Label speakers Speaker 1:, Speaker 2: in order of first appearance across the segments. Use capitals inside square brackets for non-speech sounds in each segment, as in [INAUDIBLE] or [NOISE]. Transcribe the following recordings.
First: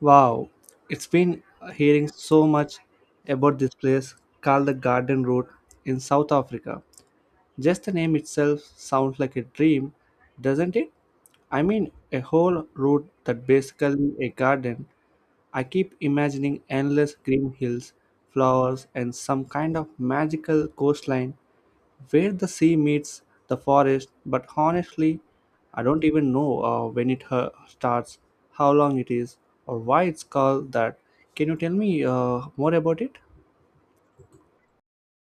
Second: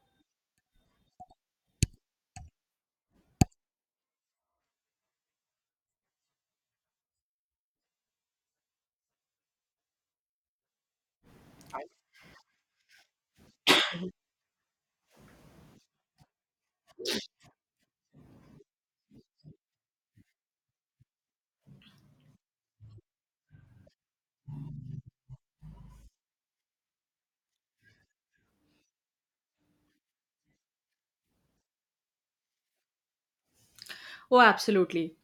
Speaker 1: Wow, it's been hearing so much about this place called the Garden Road in South Africa. Just the name itself sounds like a dream, doesn't it? I mean, a whole road that basically a garden. I keep imagining endless green hills, flowers, and some kind of magical coastline where the sea meets the forest, but honestly, I don't even know when it starts, how long it is, or why it's called that. Can you tell me more about it?
Speaker 2: Oh, absolutely.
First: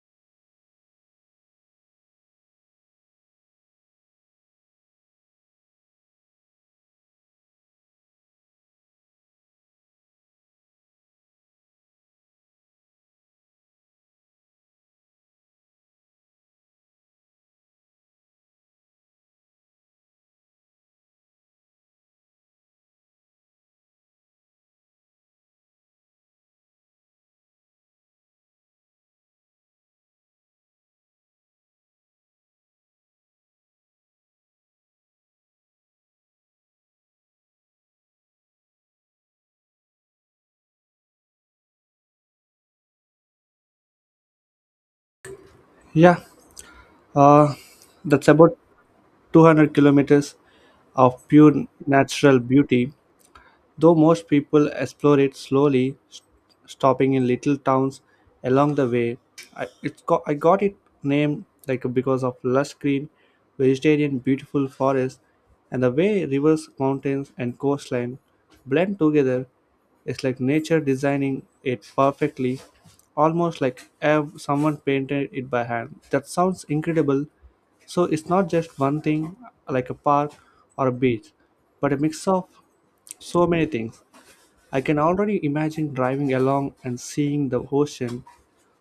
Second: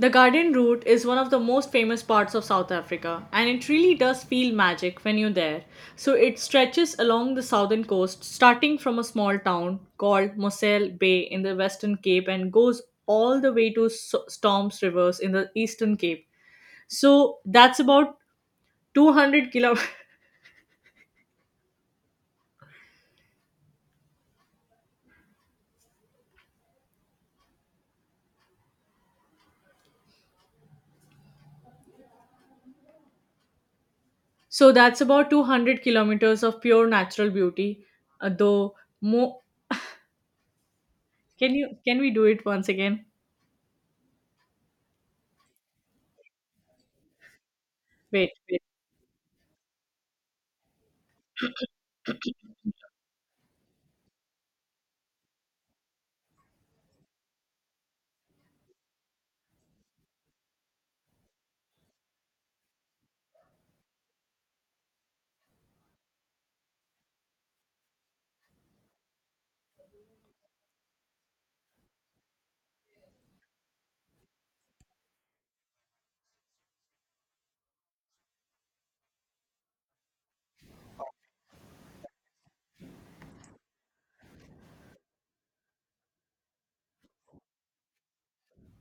Speaker 2: The garden route is one of the most famous parts of South Africa, and it really does feel magic when you're there. So, it stretches along the southern coast, starting from a small town called Moselle Bay in the Western Cape and goes all the way to Storms Rivers in the Eastern Cape. So, that's about 200 kilo. [LAUGHS] So, that's about 200 kilometers of pure natural beauty. Uh, though, mo- can you can we do it once again?
Speaker 1: Yeah, uh, that's
Speaker 2: Wait,
Speaker 1: about
Speaker 2: wait.
Speaker 1: 200 kilometers of pure natural beauty, though most people explore it slowly, stopping in little towns along the way. I got it named like because of lush green, vegetarian, beautiful forests, and the way rivers, mountains, and coastline blend together. It's like nature designing it perfectly, almost like someone painted it by hand. That sounds incredible. So it's not just one thing like a park or a beach, but a mix of so many things. I can already imagine driving along and seeing the ocean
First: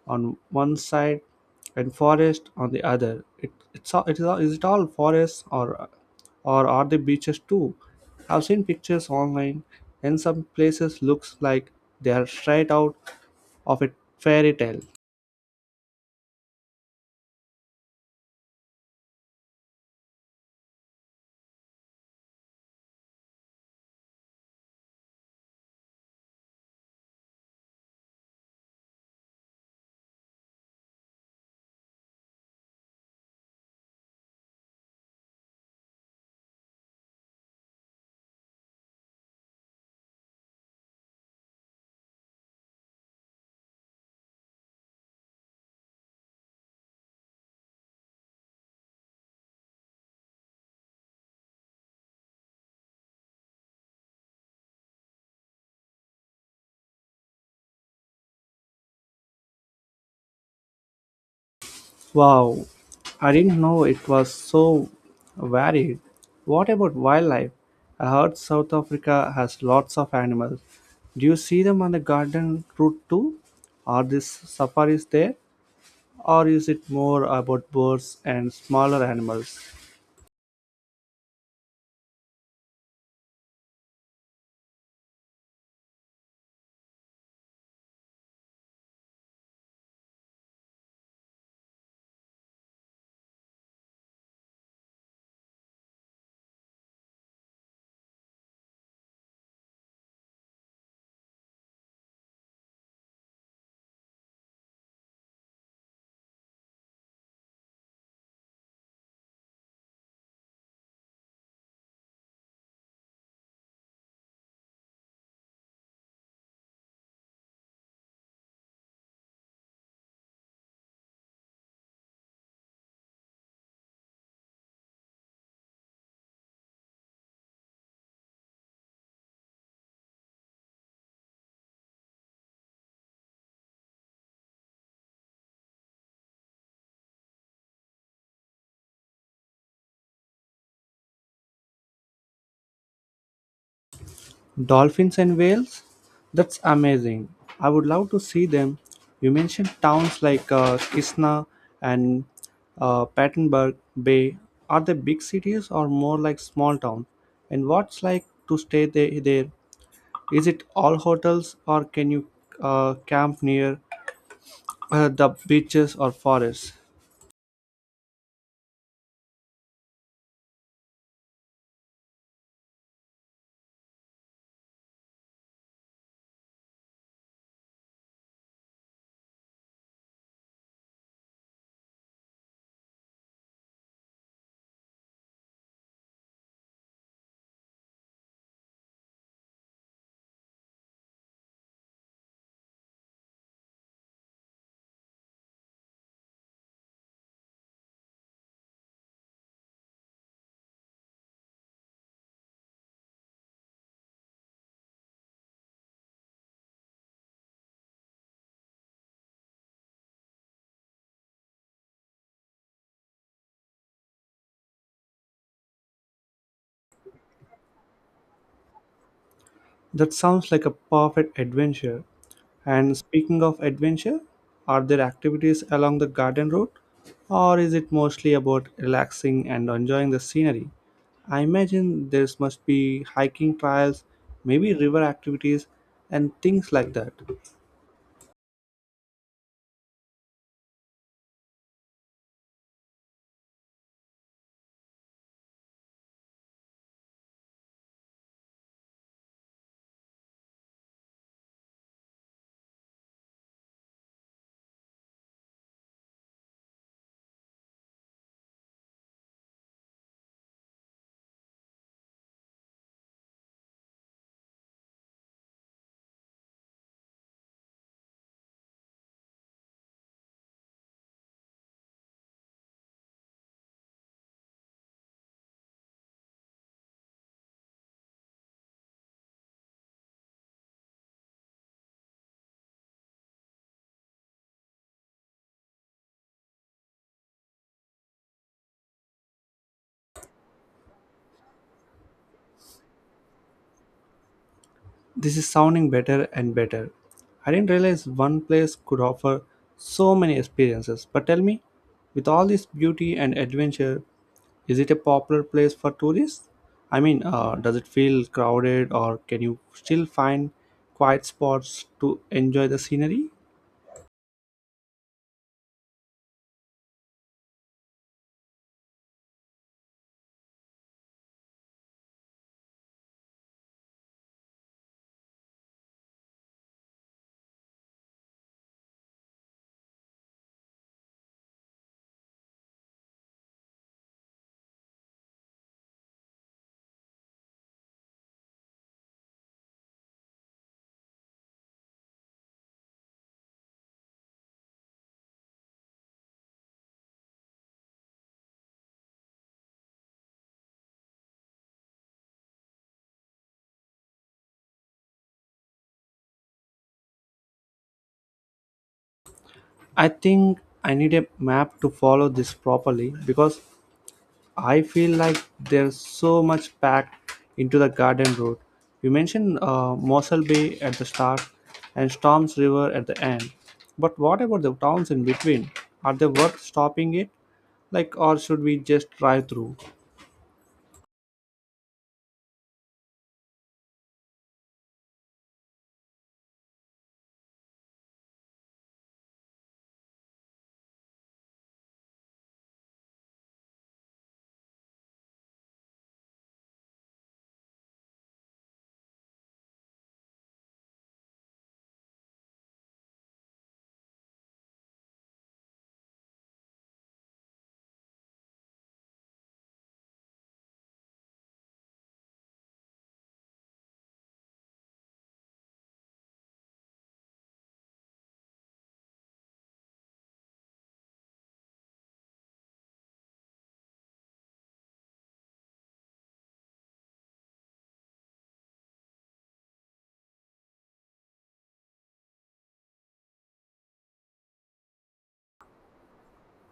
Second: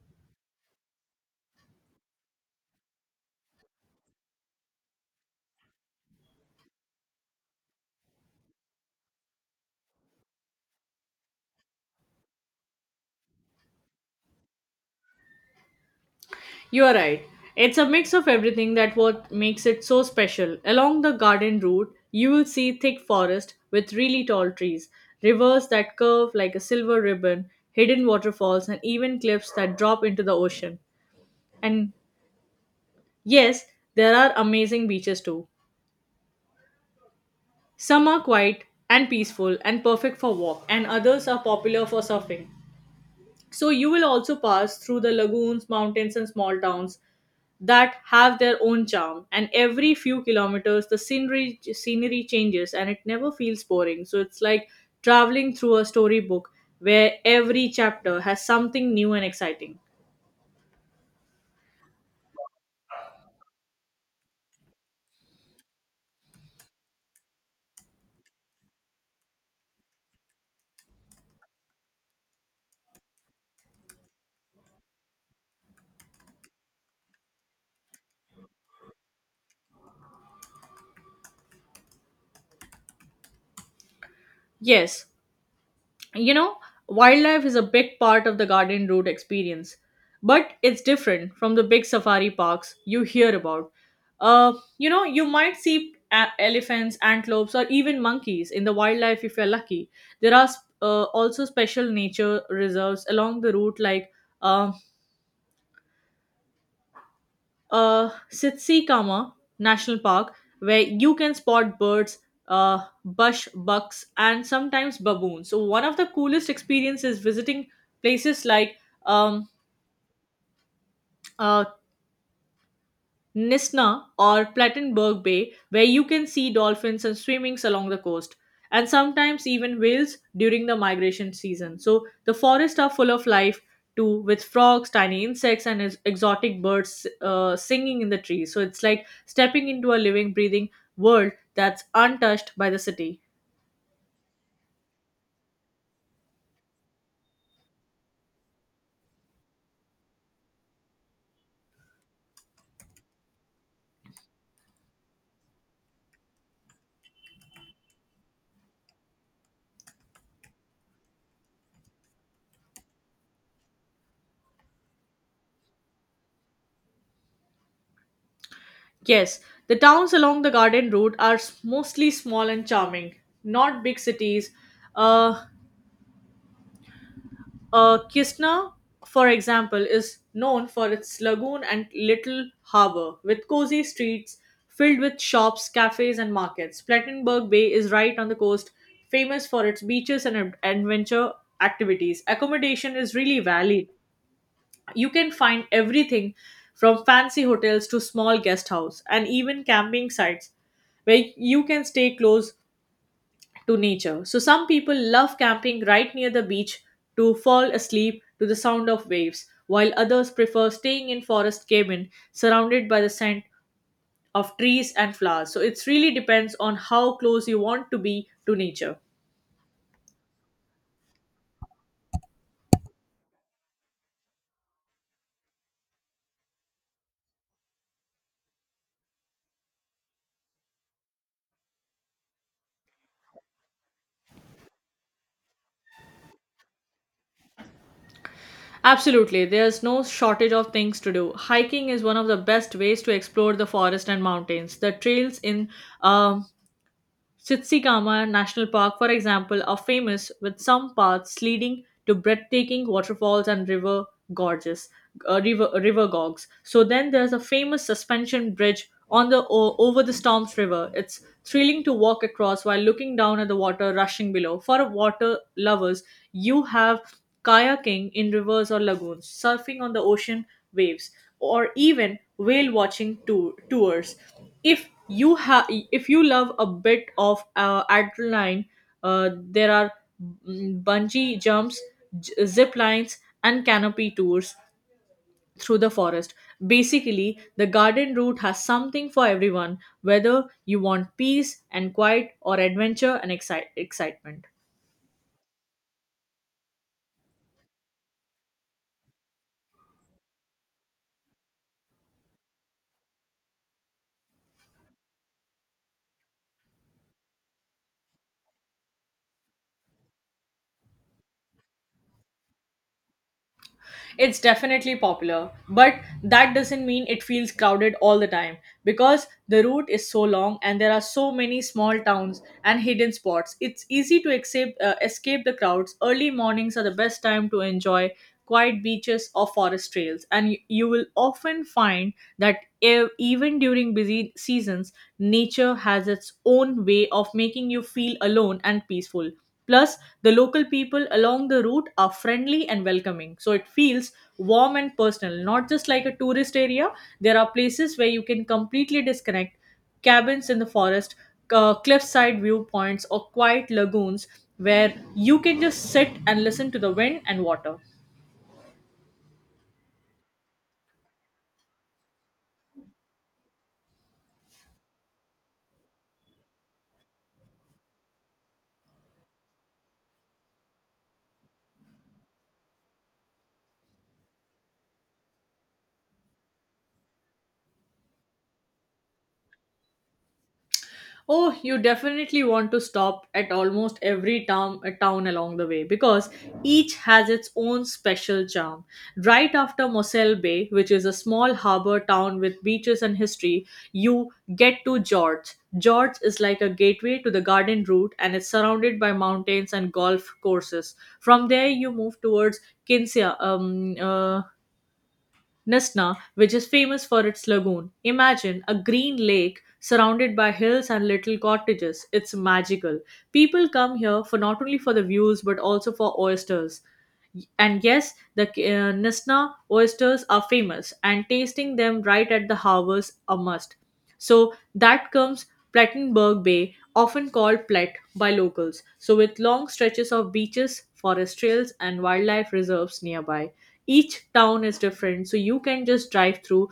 Speaker 1: on one side and forest on the other. It, it's all, it is, all, is it all forests or are the beaches too? I've seen pictures online and some places looks like they are straight out of a fairy tale.
Speaker 2: You are right. It's a mix of everything that what makes it so special. Along the garden route, you will see thick forest with really tall trees, rivers that curve like a silver ribbon, hidden waterfalls, and even cliffs that drop into the ocean. And yes, there are amazing beaches too. Some are quiet and peaceful and perfect for walk, and others are popular for surfing. So you will also pass through the lagoons, mountains, and small towns that have their own charm, and every few kilometers the scenery changes and it never feels boring, so it's like traveling through a storybook where every chapter has something new and exciting.
Speaker 1: Wow, I didn't know it was so varied. What about wildlife? I heard South Africa has lots of animals. Do you see them on the garden route too? Are these safaris there? Or is it more about birds and smaller animals?
Speaker 2: Yes, you know, wildlife is a big part of the garden route experience, but it's different from the big safari parks you hear about. Uh, you might see elephants, antelopes, or even monkeys in the wildlife if you're lucky. There are also special nature reserves along the route, like um Sitsikama National Park, where you can spot birds, uh, bush bucks, and sometimes baboons. So one of the coolest experiences visiting places like um, uh, Nisna or Plattenberg Bay, where you can see dolphins and swimmings along the coast, and sometimes even whales during the migration season. So the forests are full of life too, with frogs, tiny insects, and exotic birds singing in the trees. So it's like stepping into a living, breathing world that's untouched by the city.
Speaker 1: Dolphins and whales? That's amazing. I would love to see them. You mentioned towns like Kishna and Pattenberg Bay. Are they big cities or more like small town? And what's like to stay there? Is it all hotels or can you camp near the beaches or forests?
Speaker 2: Yes, the towns along the garden route are mostly small and charming, not big cities. Uh, Kisna, for example, is known for its lagoon and little harbor, with cozy streets filled with shops, cafes, and markets. Plattenberg Bay is right on the coast, famous for its beaches and adventure activities. Accommodation is really varied. You can find everything from fancy hotels to small guest house and even camping sites where you can stay close to nature. So some people love camping right near the beach to fall asleep to the sound of waves, while others prefer staying in forest cabin surrounded by the scent of trees and flowers. So it really depends on how close you want to be to nature.
Speaker 1: That sounds like a perfect adventure. And speaking of adventure, are there activities along the garden route? Or is it mostly about relaxing and enjoying the scenery? I imagine there must be hiking trails, maybe river activities, and things like that.
Speaker 2: Absolutely, there's no shortage of things to do. Hiking is one of the best ways to explore the forest and mountains. The trails in um, Satsayama National Park, for example, are famous, with some paths leading to breathtaking waterfalls and river gorges, river gorges. So then there's a famous suspension bridge on the over the Storms River. It's thrilling to walk across while looking down at the water rushing below. For water lovers, you have kayaking in rivers or lagoons, surfing on the ocean waves, or even whale watching tours. If you love a bit of adrenaline, there are bungee jumps, zip lines, and canopy tours through the forest. Basically, the garden route has something for everyone, whether you want peace and quiet or adventure and excitement.
Speaker 1: This is sounding better and better. I didn't realize one place could offer so many experiences. But tell me, with all this beauty and adventure, is it a popular place for tourists? I mean, does it feel crowded or can you still find quiet spots to enjoy the scenery?
Speaker 2: It's definitely popular, but that doesn't mean it feels crowded all the time because the route is so long and there are so many small towns and hidden spots. It's easy to escape the crowds. Early mornings are the best time to enjoy quiet beaches, or forest trails. And you will often find that even during busy seasons, nature has its own way of making you feel alone and peaceful. Plus, the local people along the route are friendly and welcoming. So it feels warm and personal, not just like a tourist area. There are places where you can completely disconnect, cabins in the forest, cliffside viewpoints, or quiet lagoons where you can just sit and listen to the wind and water.
Speaker 1: I think I need a map to follow this properly because I feel like there's so much packed into the garden road. You mentioned Mossel Bay at the start and Storms River at the end. But what about the towns in between? Are they worth stopping it? Like, or should we just drive through?
Speaker 2: Oh, you definitely want to stop at almost every town along the way because each has its own special charm. Right after Moselle Bay, which is a small harbor town with beaches and history, you get to George. George is like a gateway to the garden route and is surrounded by mountains and golf courses. From there, you move towards Kinsea, um, uh, Nesna, which is famous for its lagoon. Imagine a green lake surrounded by hills and little cottages. It's magical. People come here for not only for the views but also for oysters. And yes, the Nesna oysters are famous, and tasting them right at the harbour's a must. So that comes Plattenberg Bay, often called Plet by locals. So with long stretches of beaches, forest trails, and wildlife reserves nearby, each town is different, so you can just drive through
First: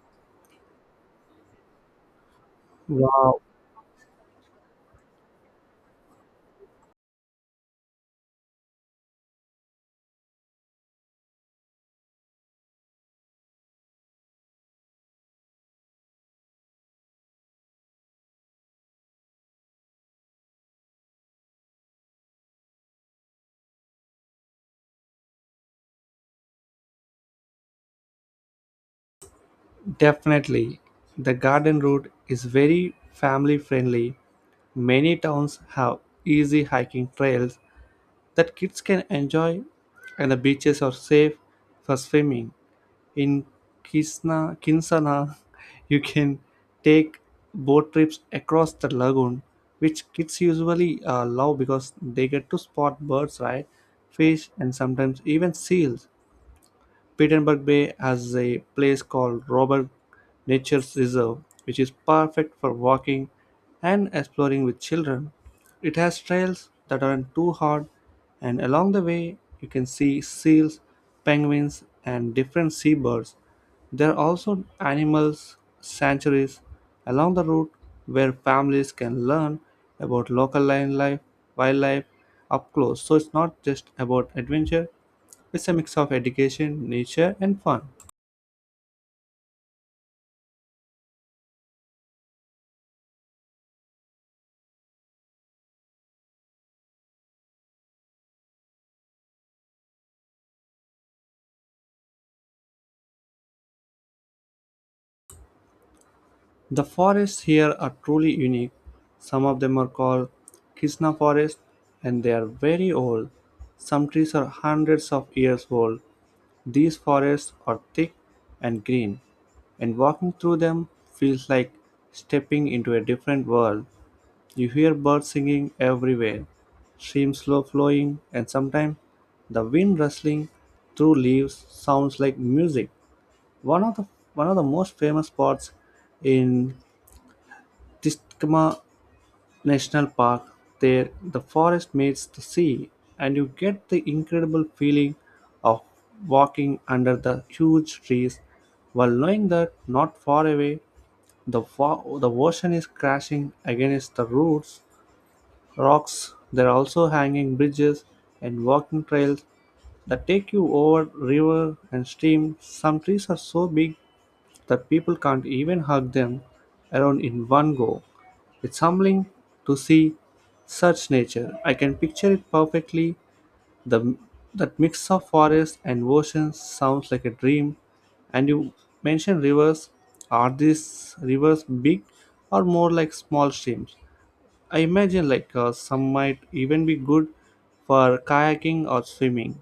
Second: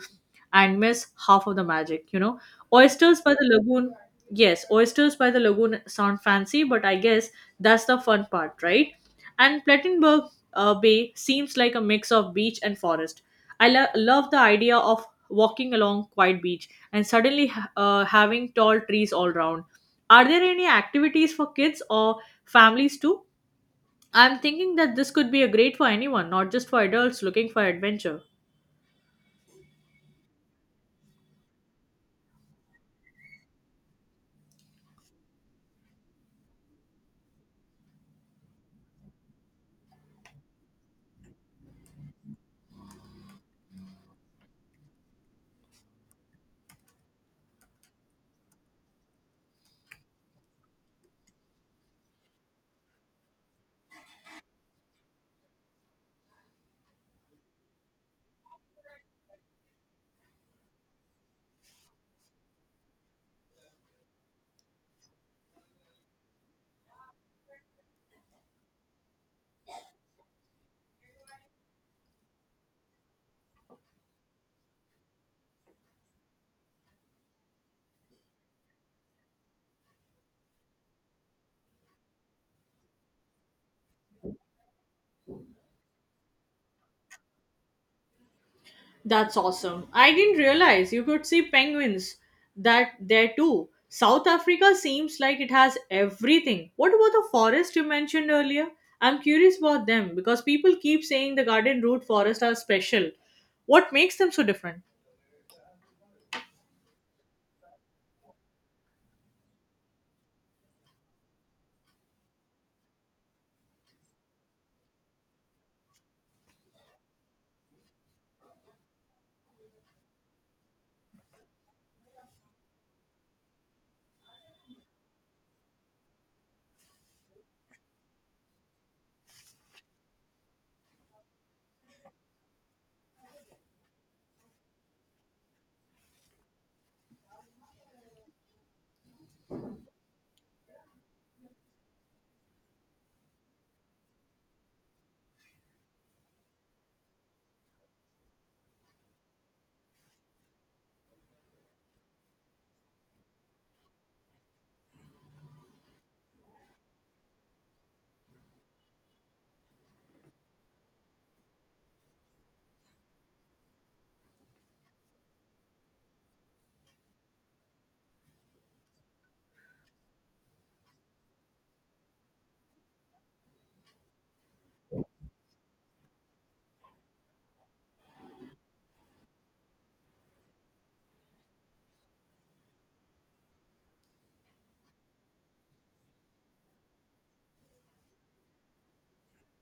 Speaker 2: and miss half of the magic, you know, oysters by
Speaker 1: Wow.
Speaker 2: the lagoon. Yes, oysters by the lagoon sound fancy, but I guess that's the fun part, right? And Plattenberg bay seems like a mix of beach and forest. I love the idea of walking along quiet beach and suddenly having tall trees all around. Are there any activities for kids or families too? I'm thinking that this could be a great for anyone, not just for adults looking for adventure.
Speaker 1: Definitely. The garden route is very family friendly. Many towns have easy hiking trails that kids can enjoy, and the beaches are safe for swimming. In Kinsana, [LAUGHS] you can take boat trips across the lagoon, which kids usually love because they get to spot birds, right? Fish, and sometimes even seals. Petenberg Bay has a place called Robert Nature Reserve, which is perfect for walking and exploring with children. It has trails that aren't too hard, and along the way, you can see seals, penguins, and different seabirds. There are also animals sanctuaries along the route where families can learn about local life, wildlife up close. So it's not just about adventure, it's a mix of education, nature, and fun.
Speaker 2: That's awesome. I didn't realize you could see penguins that there too. South Africa seems like it has everything. What about the forest you mentioned earlier? I'm curious about them because people keep saying the garden route forest are special. What makes them so different?
Speaker 1: The forests here are truly unique. Some of them are called Krishna forest and they are very old. Some trees are hundreds of years old. These forests are thick and green, and walking through them feels like stepping into a different world. You hear birds singing everywhere, streams slow flowing, and sometimes the wind rustling through leaves sounds like music. One of the one of the most famous spots in Tiscama National Park. There, the forest meets the sea, and you get the incredible feeling of walking under the huge trees, while knowing that not far away, the ocean is crashing against the rocks. There are also hanging bridges and walking trails that take you over river and stream. Some trees are so big that people can't even hug them around in one go. It's humbling to see such nature. I can picture it perfectly. The that mix of forest and oceans sounds like a dream. And you mentioned rivers. Are these rivers big or more like small streams? I imagine like some might even be good for kayaking or swimming.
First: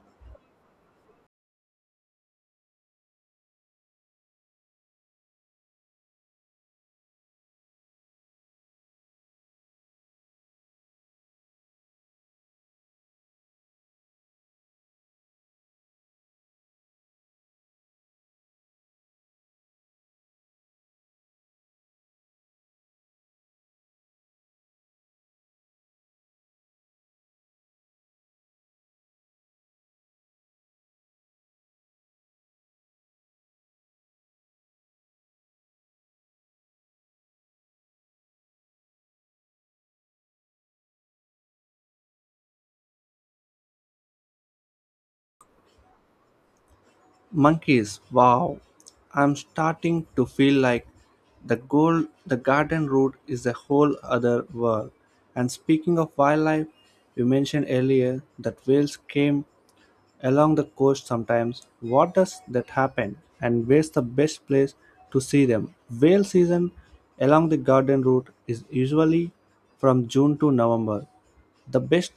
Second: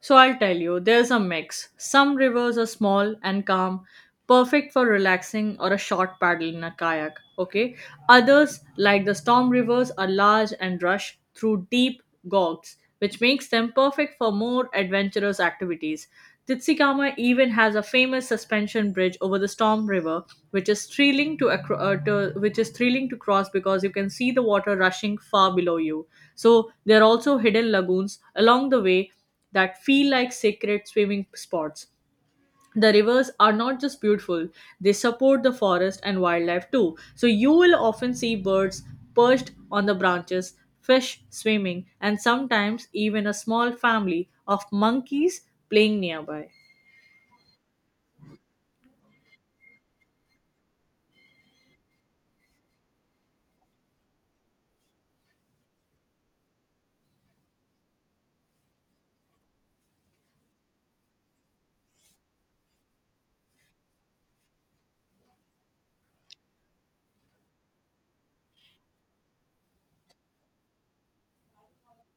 Speaker 2: So I'll tell you, there's a mix. Some rivers are small and calm, perfect for relaxing or a short paddle in a kayak, okay? Others, like the storm rivers, are large and rush through deep gorges, which makes them perfect for more adventurous activities. Titsikama even has a famous suspension bridge over the storm river, which is thrilling to, acro- to which is thrilling to cross because you can see the water rushing far below you. So there are also hidden lagoons along the way that feel like sacred swimming spots. The rivers are not just beautiful, they support the forest and wildlife too. So you will often see birds perched on the branches, fish swimming, and sometimes even a small family of monkeys playing nearby.
Speaker 1: Monkeys, wow. I'm starting to feel like the garden route is a whole other world. And speaking of wildlife, you mentioned earlier that whales came along the coast sometimes. What does that happen? And where's the best place to see them? Whale season along the garden route is usually from June to November. The best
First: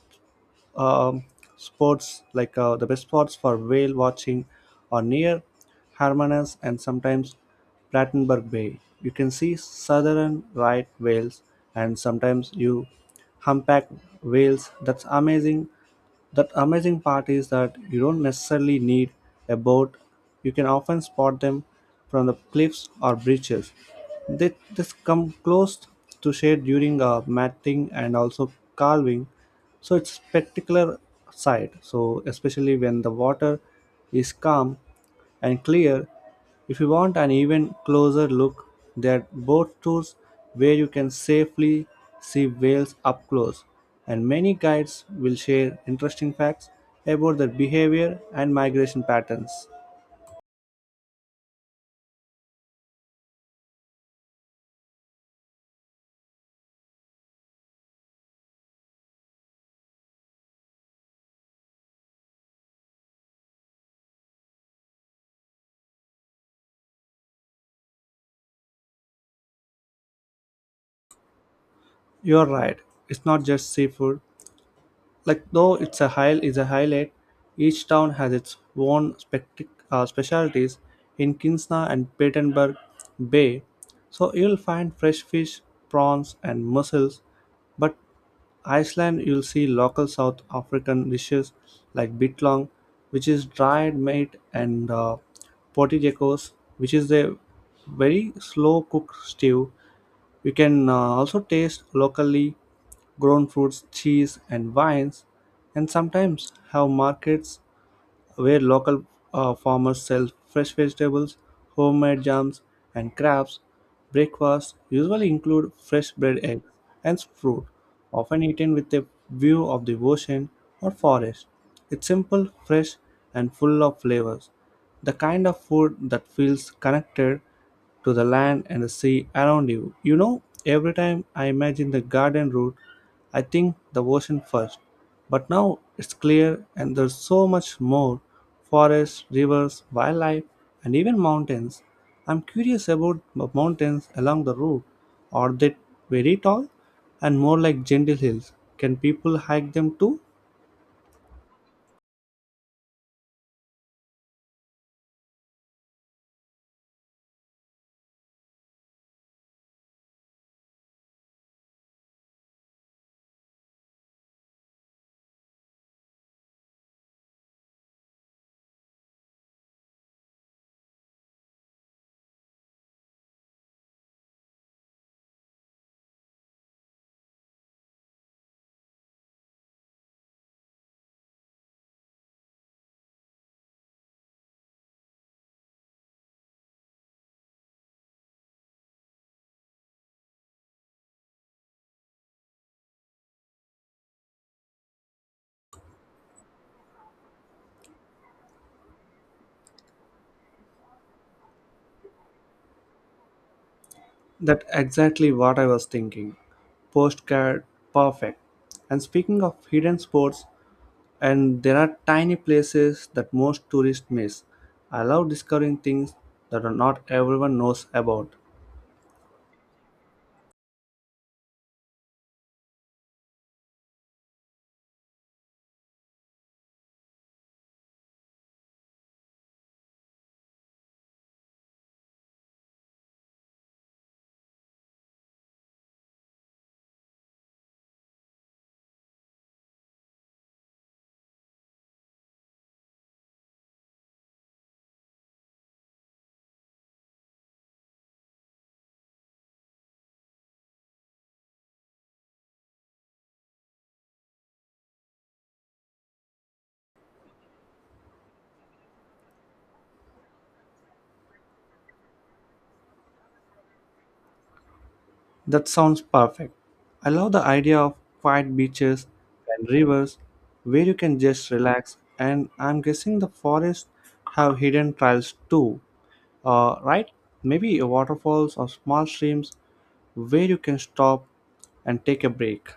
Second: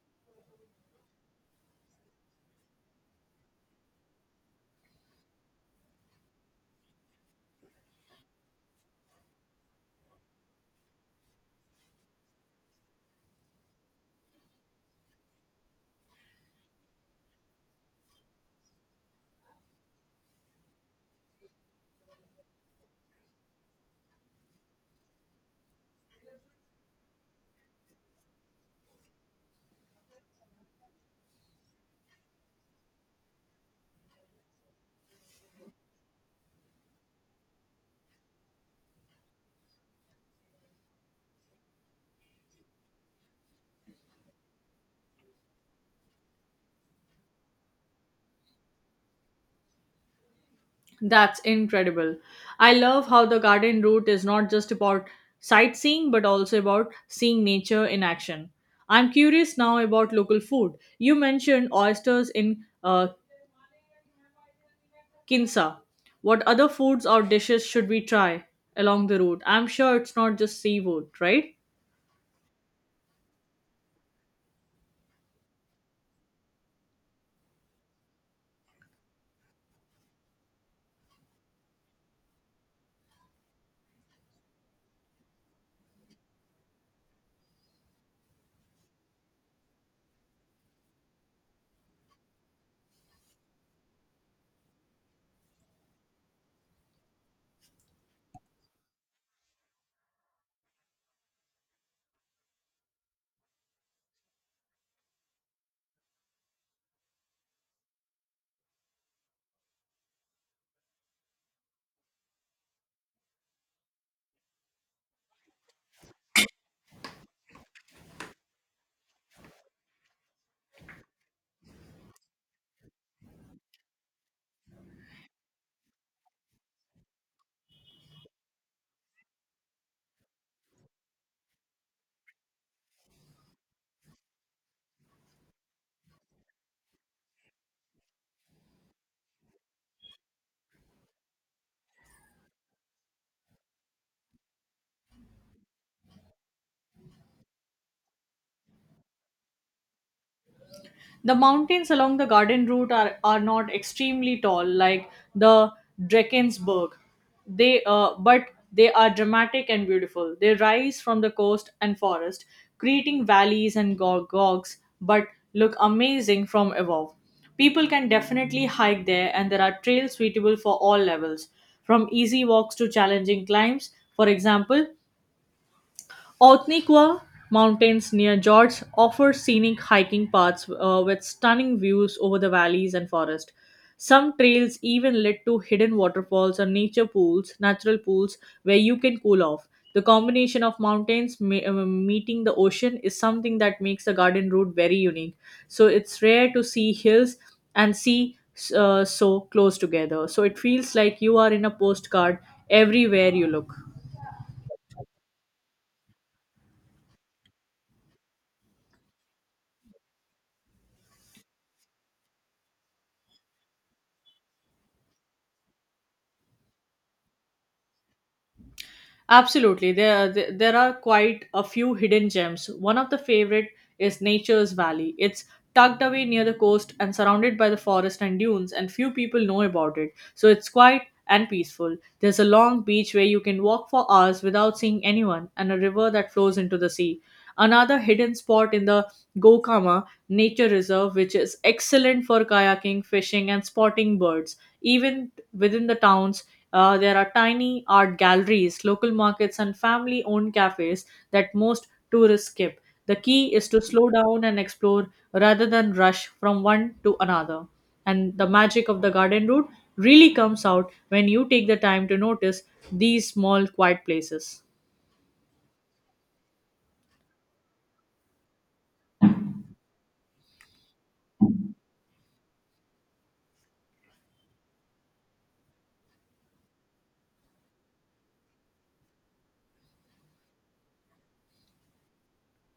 Speaker 1: um, spots like the best spots for whale watching are near Hermanus and sometimes Plattenberg Bay. You can see southern right whales and sometimes you humpback whales. That's amazing. That amazing part is that you don't necessarily need a boat. You can often spot them from the cliffs or beaches. They just come close to shade during matting and also calving. So it's spectacular sight. So especially when the water is calm and clear, if you want an even closer look, there are boat tours where you can safely see whales up close, and many guides will share interesting facts about their behavior and migration patterns.
Speaker 2: That's incredible. I love how the garden route is not just about sightseeing but also about seeing nature in action. I'm curious now about local food. You mentioned oysters in Kinsa, what other foods or dishes should we try along the route? I'm sure it's not just seafood, right?
Speaker 1: You're right, it's not just seafood, like though it's a highlight. Each town has its own specialties in kinsna and Battenberg bay, so you'll find fresh fish, prawns and mussels, but iceland you'll see local south african dishes like bitlong, which is dried meat, and potijekos, which is a very slow cooked stew. You can also taste locally grown fruits, cheese, and wines, and sometimes have markets where local farmers sell fresh vegetables, homemade jams, and crafts. Breakfasts usually include fresh bread, eggs, and fruit, often eaten with a view of the ocean or forest. It's simple, fresh, and full of flavors. The kind of food that feels connected to the land and the sea around you. Every time I imagine the garden route, I think the ocean first. But now it's clear and there's so much more: forests, rivers, wildlife, and even mountains. I'm curious about the mountains along the route. Are they very tall and more like gentle hills? Can people hike them too?
Speaker 2: The mountains along the garden are not extremely tall like the Drakensberg. They uh, but they are dramatic and beautiful. They rise from the coast and forest, creating valleys and gogs, but look amazing from above. People can definitely hike there, and there are trails suitable for all levels, from easy walks to challenging climbs. For example, Otniqua Mountains near George offer scenic hiking paths with stunning views over the valleys and forest. Some trails even lead to hidden waterfalls or natural pools where you can cool off. The combination of meeting the ocean is something that makes the garden route very unique. So it's rare to see hills and sea so close together. So it feels like you are in a postcard everywhere you look.
Speaker 1: That's exactly what I was thinking: postcard perfect. And speaking of hidden spots, and there are tiny places that most tourists miss. I love discovering things that are not everyone knows about.
Speaker 2: Absolutely. There are quite a few hidden gems. One of the favorite is Nature's Valley. It's tucked away near the coast and surrounded by the forest and dunes, and few people know about it. So it's quiet and peaceful. There's a long beach where you can walk for hours without seeing anyone, and a river that flows into the sea. Another hidden spot in the Gokama Nature Reserve, which is excellent for kayaking, fishing, and spotting birds. Even within the towns, there are tiny art galleries, local markets, and family owned cafes that most tourists skip. The key is to slow down and explore rather than rush from one to another. And the magic of the garden route really comes out when you take the time to notice these small, quiet places.
Speaker 1: That sounds perfect. I love the idea of quiet beaches and rivers where you can just relax, and I'm guessing the forests have hidden trails too. Right? Maybe waterfalls or small streams where you can stop and take a break.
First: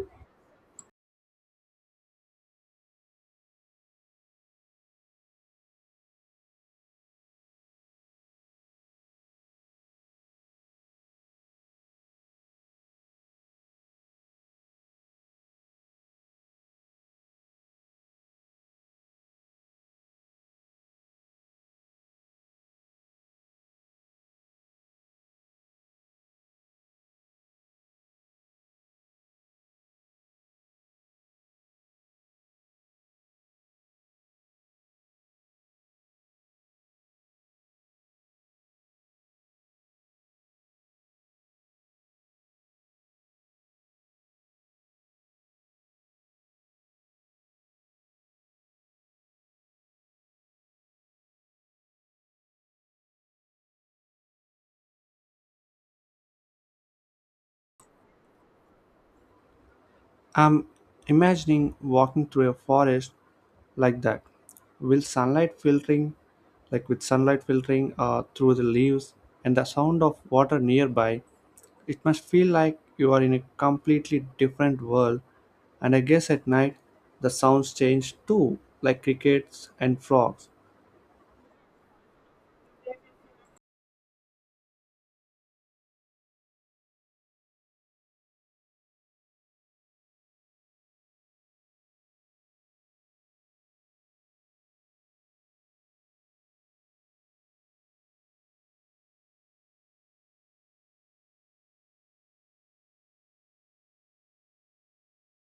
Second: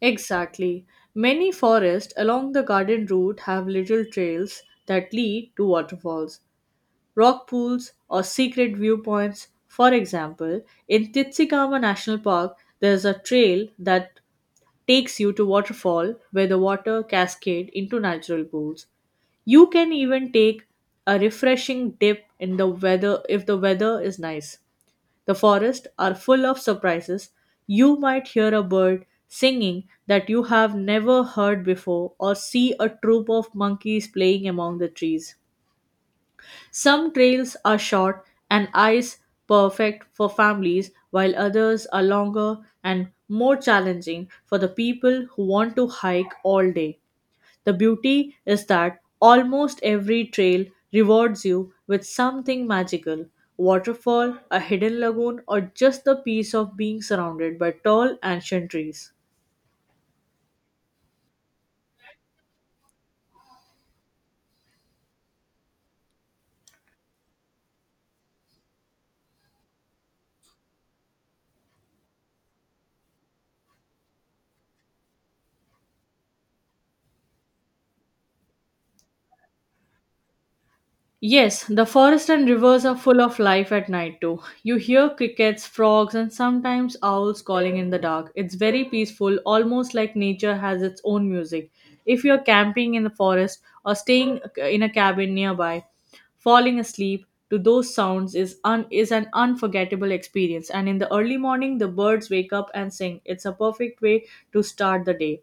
Speaker 2: Exactly. Many forests along the garden route have little trails that lead to waterfalls, rock pools, or secret viewpoints. For example, in Titsikama National Park, there's a trail that takes you to waterfall where the water cascade into natural pools. You can even take a refreshing dip in the weather if the weather is nice. The forests are full of surprises. You might hear a bird singing that you have never heard before or see a troop of monkeys playing among the trees. Some trails are short and ice perfect for families, while others are longer and more challenging for the people who want to hike all day. The beauty is that almost every trail rewards you with something magical waterfall, a hidden lagoon, or just the peace of being surrounded by tall ancient trees.
Speaker 1: I'm imagining walking through a forest like that. Will sunlight filtering, like with sunlight filtering through the leaves and the sound of water nearby, it must feel like you are in a completely different world. And I guess at night the sounds change too, like crickets and frogs.
Speaker 2: Yes, the forest and rivers are full of life at night too. You hear crickets, frogs, and sometimes owls calling in the dark. It's very peaceful, almost like nature has its own music. If you're camping in the forest or staying in a cabin nearby, falling asleep to those sounds is an unforgettable experience. And in the early morning, the birds wake up and sing. It's a perfect way to start the day.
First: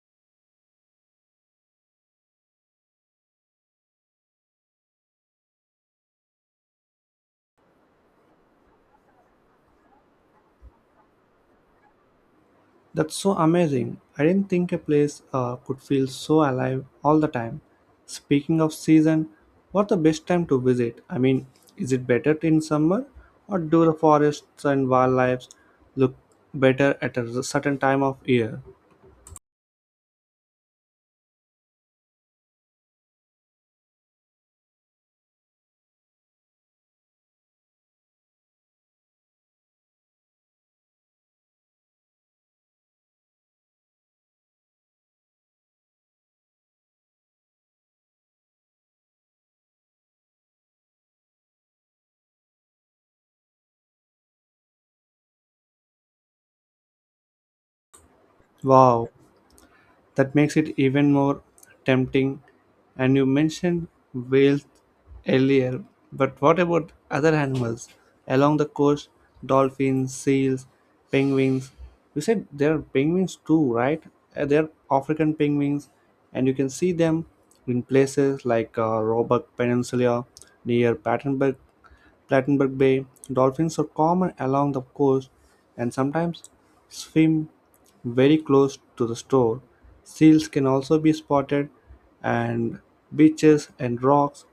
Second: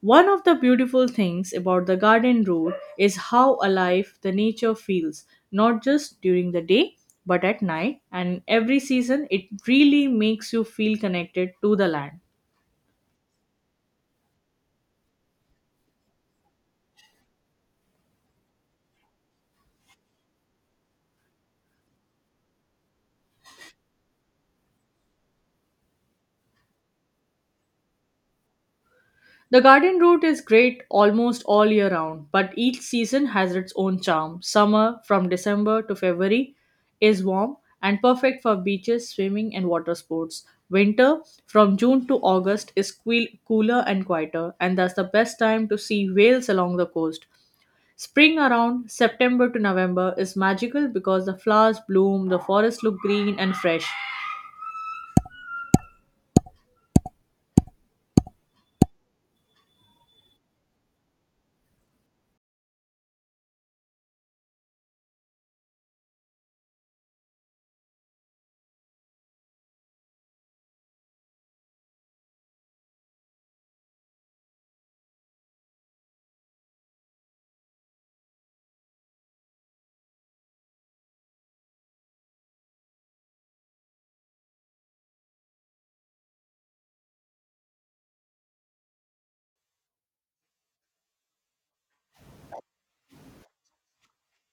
Speaker 2: One of the beautiful things about the garden road is how alive the nature feels, not just during the day, but at night and every season. It really makes you feel connected to the land.
Speaker 1: That's so amazing. I didn't think a place could feel so alive all the time. Speaking of season, what's the best time to visit? I mean, is it better in summer or do the forests and wildlife look better at a certain time of year?
Speaker 2: The garden route is great almost all year round, but each season has its own charm. Summer, from December to February, is warm and perfect for beaches, swimming, and water sports. Winter, from June to August, is cooler and quieter, and that's the best time to see whales along the coast. Spring around September to November is magical because the flowers bloom, the forests look green and fresh.
Speaker 1: Wow, that makes it even more tempting. And you mentioned whales earlier, but what about other animals along the coast? Dolphins, seals, penguins. You said there are penguins too, right? There are African penguins, and you can see them in places like Roebuck Peninsula near Battenberg Plattenberg Bay. Dolphins are common along the coast and sometimes swim very close to the shore. Seals can also be spotted and beaches and rocks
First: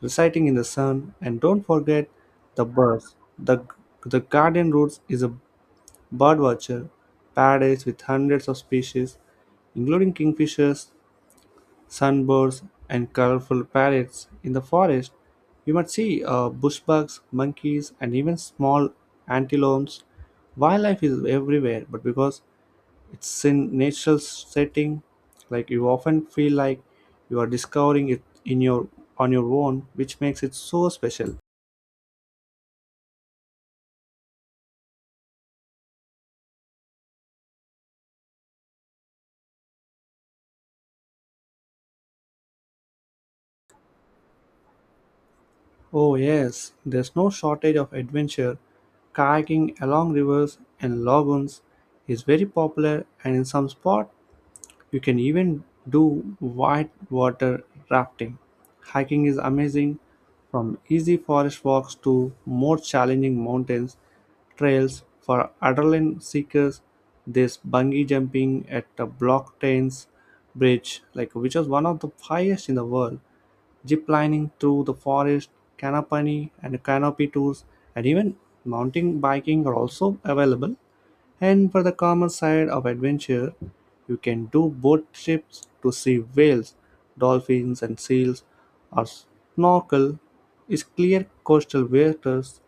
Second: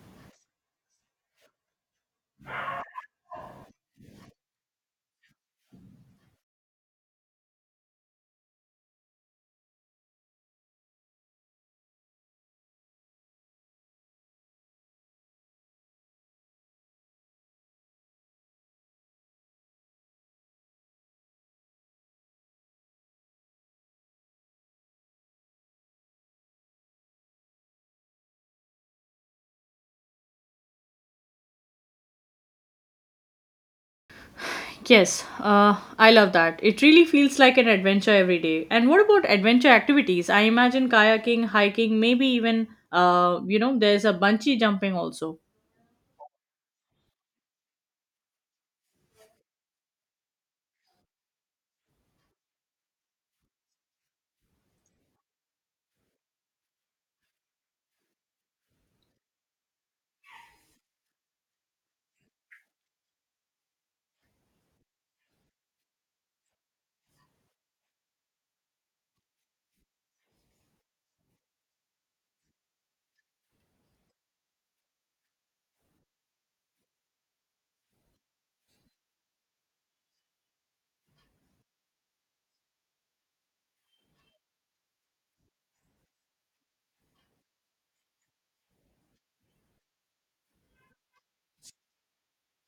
Speaker 1: reciting in the sun, and don't forget the birds. The Guardian Roots is a birdwatcher paradise with hundreds of species including kingfishers, sunbirds, and colorful parrots in the forest. You might see bushbucks, monkeys, and even small antelopes. Wildlife is everywhere, but because it's in natural setting, like you often feel like you are discovering it in your on your own, which makes it so special.
Speaker 2: Yes, I love that. It really feels like an adventure every day. And what about adventure activities? I imagine kayaking, hiking, maybe even, there's a bungee jumping also.
Speaker 1: Oh yes, there's no shortage of adventure. Kayaking along rivers and lagoons is very popular, and in some spots, you can even do whitewater rafting. Hiking is amazing, from easy forest walks to more challenging mountains trails for adrenaline seekers. There's bungee jumping at the Block Trains Bridge, like which is one of the highest in the world. Zip lining through the forest, canopy tours, and even mountain biking are also available. And for the calmer side of adventure, you can do boat trips to see whales, dolphins, and seals, or snorkel is clear coastal waters.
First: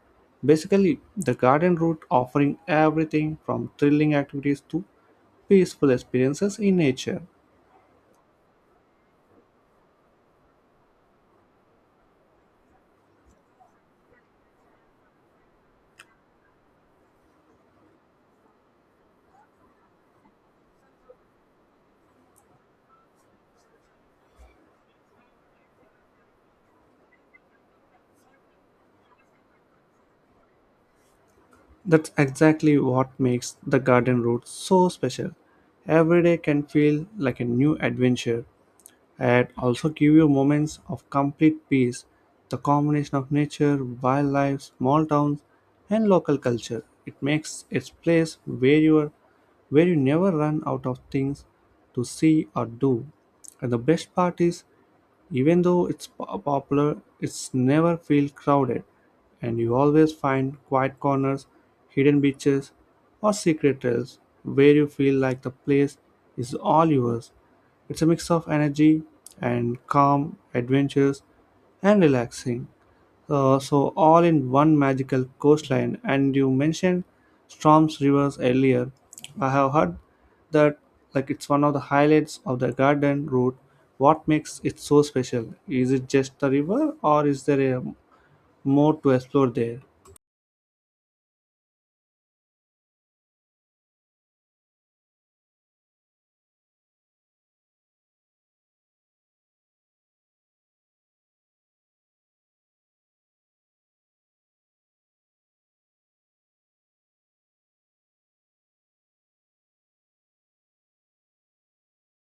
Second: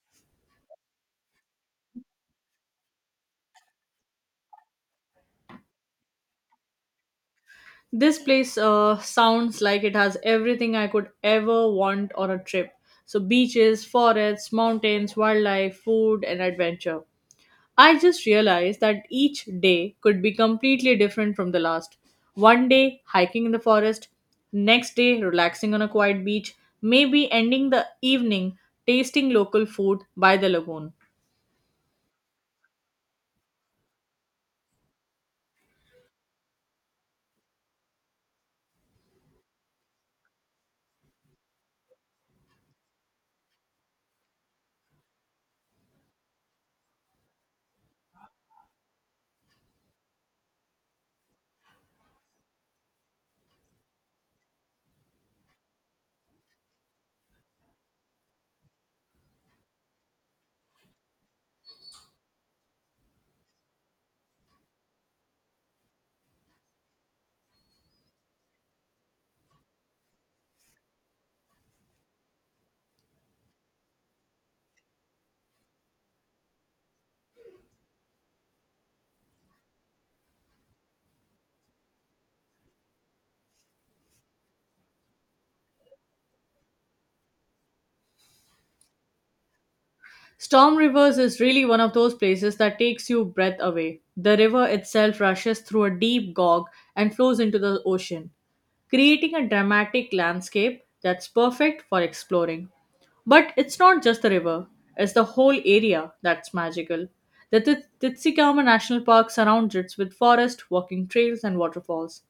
Speaker 1: Basically, the garden route offering everything from thrilling activities to peaceful experiences in nature.
Speaker 2: This place sounds like it has everything I could ever want on a trip. So, beaches, forests, mountains, wildlife, food, and adventure. I just realized that each day could be completely different from the last. One day hiking in the forest, next day relaxing on a quiet beach, maybe ending the evening tasting local food by the lagoon.
Speaker 1: That's exactly what makes the garden route so special. Every day can feel like a new adventure. It also gives you moments of complete peace. The combination of nature, wildlife, small towns, and local culture. It makes its place where you are, where you never run out of things to see or do. And the best part is, even though it's popular, it's never feel crowded, and you always find quiet corners, hidden beaches, or secret trails where you feel like the place is all yours. It's a mix of energy and calm, adventures, and relaxing. So all in one magical coastline. And you mentioned Storms Rivers earlier. I have heard that like it's one of the highlights of the garden route. What makes it so special? Is it just the river or is there a more to explore there?
Speaker 2: Storm Rivers is really one of those places that takes your breath away. The river itself rushes through a deep gorge and flows into the ocean, creating a dramatic landscape that's perfect for exploring. But it's not just the river, it's the whole area that's magical. The Titsikawa National Park surrounds it with forest, walking trails, and waterfalls.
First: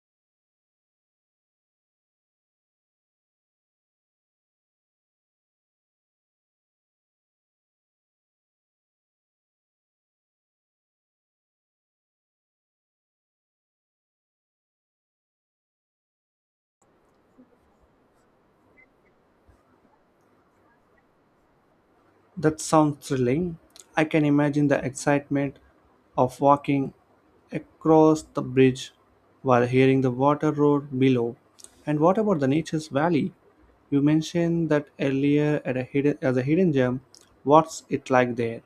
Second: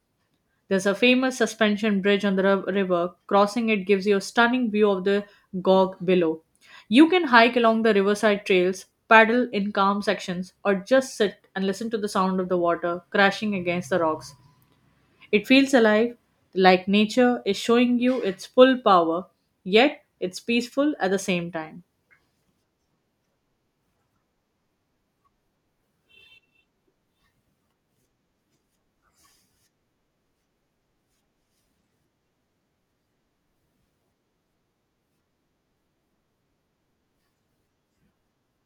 Speaker 2: There's a famous suspension bridge on the river. Crossing it gives you a stunning view of the Gog below. You can hike along the riverside trails, paddle in calm sections, or just sit and listen to the sound of the water crashing against the rocks. It feels alive, like nature is showing you its full power, yet it's peaceful at the same time.
Speaker 1: That sounds thrilling. I can imagine the excitement of walking across the bridge while hearing the water roar below. And what about the nature's valley? You mentioned that earlier at a hidden, as a hidden gem. What's it like there?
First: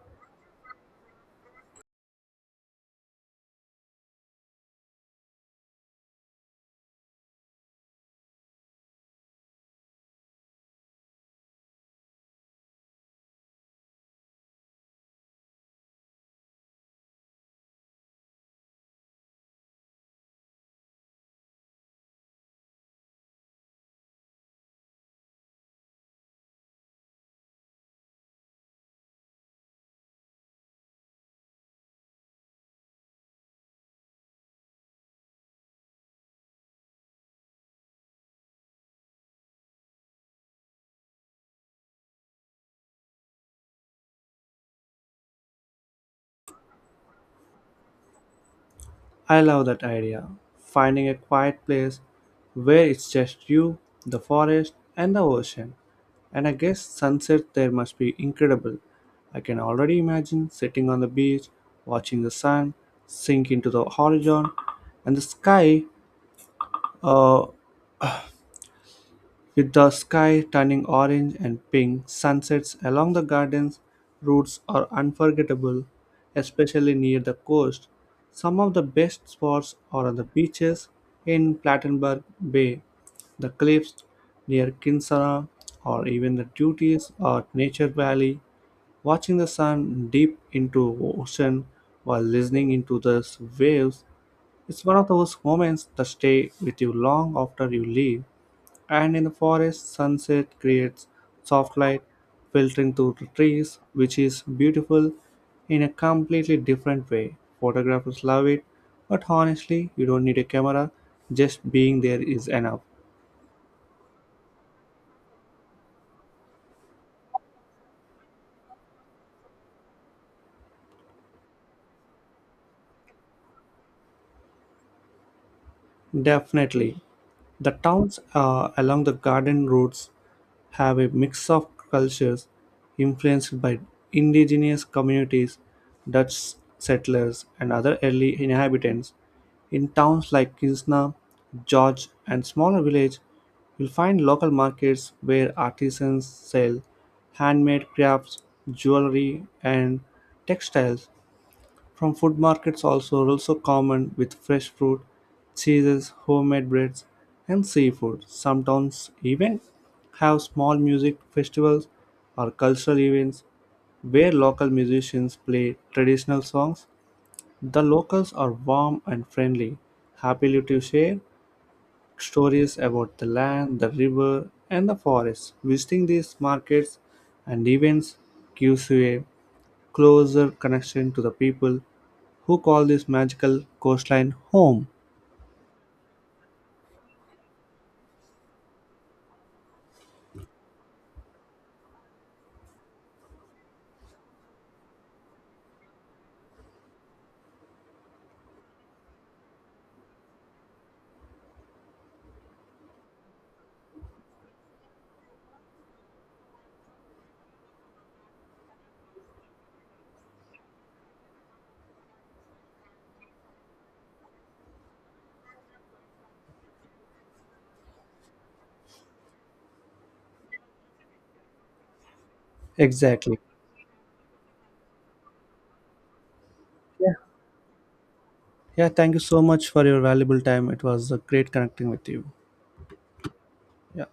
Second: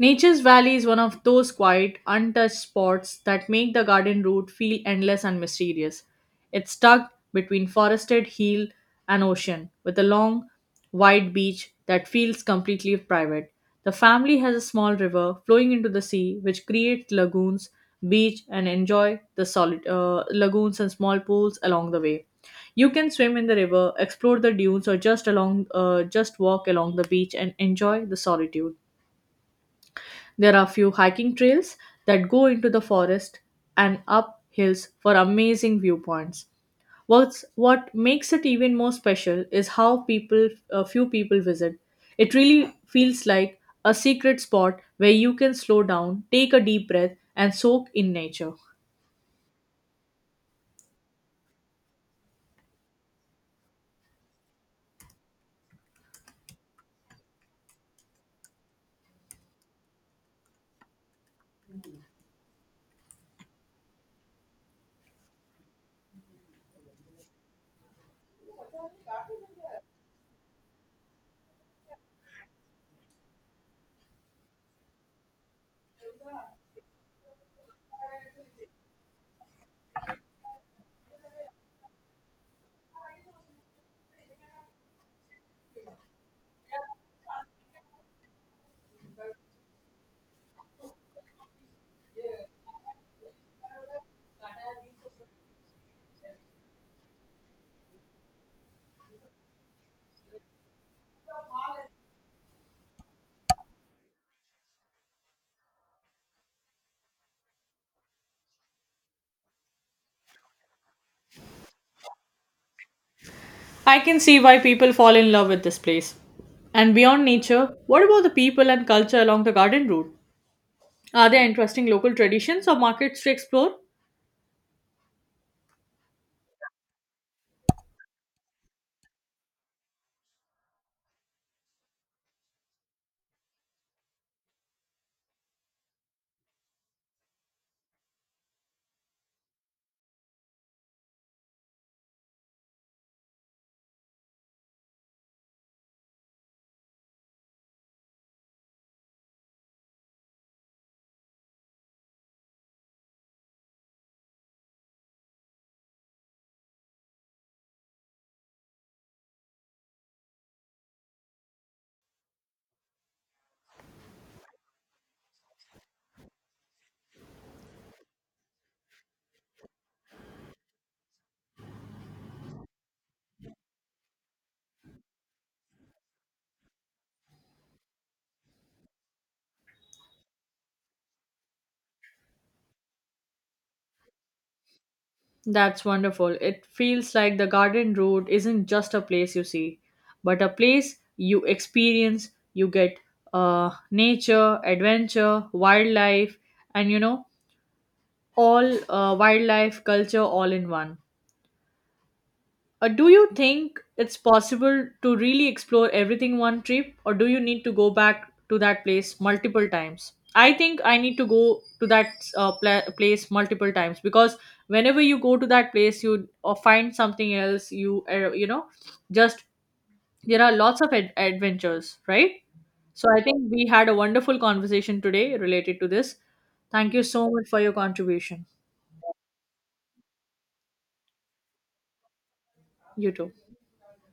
Speaker 2: Nature's Valley is one of those quiet, untouched spots that make the garden route feel endless and mysterious. It's tucked between forested hill and ocean, with a long, wide beach that feels completely private. The family has a small river flowing into the sea, which creates lagoons, beach, and enjoy the solid lagoons and small pools along the way. You can swim in the river, explore the dunes, or just walk along the beach and enjoy the solitude. There are few hiking trails that go into the forest and up hills for amazing viewpoints. What makes it even more special is how a few people visit. It really feels like a secret spot where you can slow down, take a deep breath, and soak in nature.
Speaker 1: I love that idea. Finding a quiet place where it's just you, the forest, and the ocean. And I guess sunset there must be incredible. I can already imagine sitting on the beach, watching the sun sink into the horizon, and the sky uh, with the sky turning orange and pink, sunsets along the garden's routes are unforgettable, especially near the coast. Some of the best spots are on the beaches in Plattenberg Bay, the cliffs near Kinsara, or even the duties at Nature Valley, watching the sun deep into ocean while listening into the waves. It's one of those moments that stay with you long after you leave. And in the forest, sunset creates soft light filtering through the trees, which is beautiful in a completely different way. Photographers love it, but honestly you don't need a camera, just being there is enough.
Speaker 2: I can see why people fall in love with this place. And beyond nature, what about the people and culture along the garden route? Are there interesting local traditions or markets to explore?
Speaker 1: Definitely. The towns along the garden routes have a mix of cultures influenced by indigenous communities, Dutch settlers, and other early inhabitants. In towns like Kinsna, George, and smaller village, you'll find local markets where artisans sell handmade crafts, jewelry, and textiles. From food markets also are also common with fresh fruit, cheeses, homemade breads, and seafood. Some towns even have small music festivals or cultural events where local musicians play traditional songs. The locals are warm and friendly, happily to share stories about the land, the river, and the forest. Visiting these markets and events gives you a closer connection to the people who call this magical coastline home.
Speaker 2: That's wonderful. It feels like the garden Road isn't just a place you see, but a place you experience. You get nature, adventure, wildlife, and all wildlife culture all in one. Do you think it's possible to really explore everything one trip, or do you need to go back to that place multiple times? I think I need to go to that place multiple times because whenever you go to that place, you or find something else. You you know, just There are lots of adventures, right? So I
Speaker 1: Exactly.
Speaker 2: think we had a wonderful conversation today related to this. Thank you
Speaker 1: Yeah,
Speaker 2: so much for your contribution.
Speaker 1: yeah, thank you so much for your valuable time. It was a great connecting with you.
Speaker 2: You too.
Speaker 1: Yeah.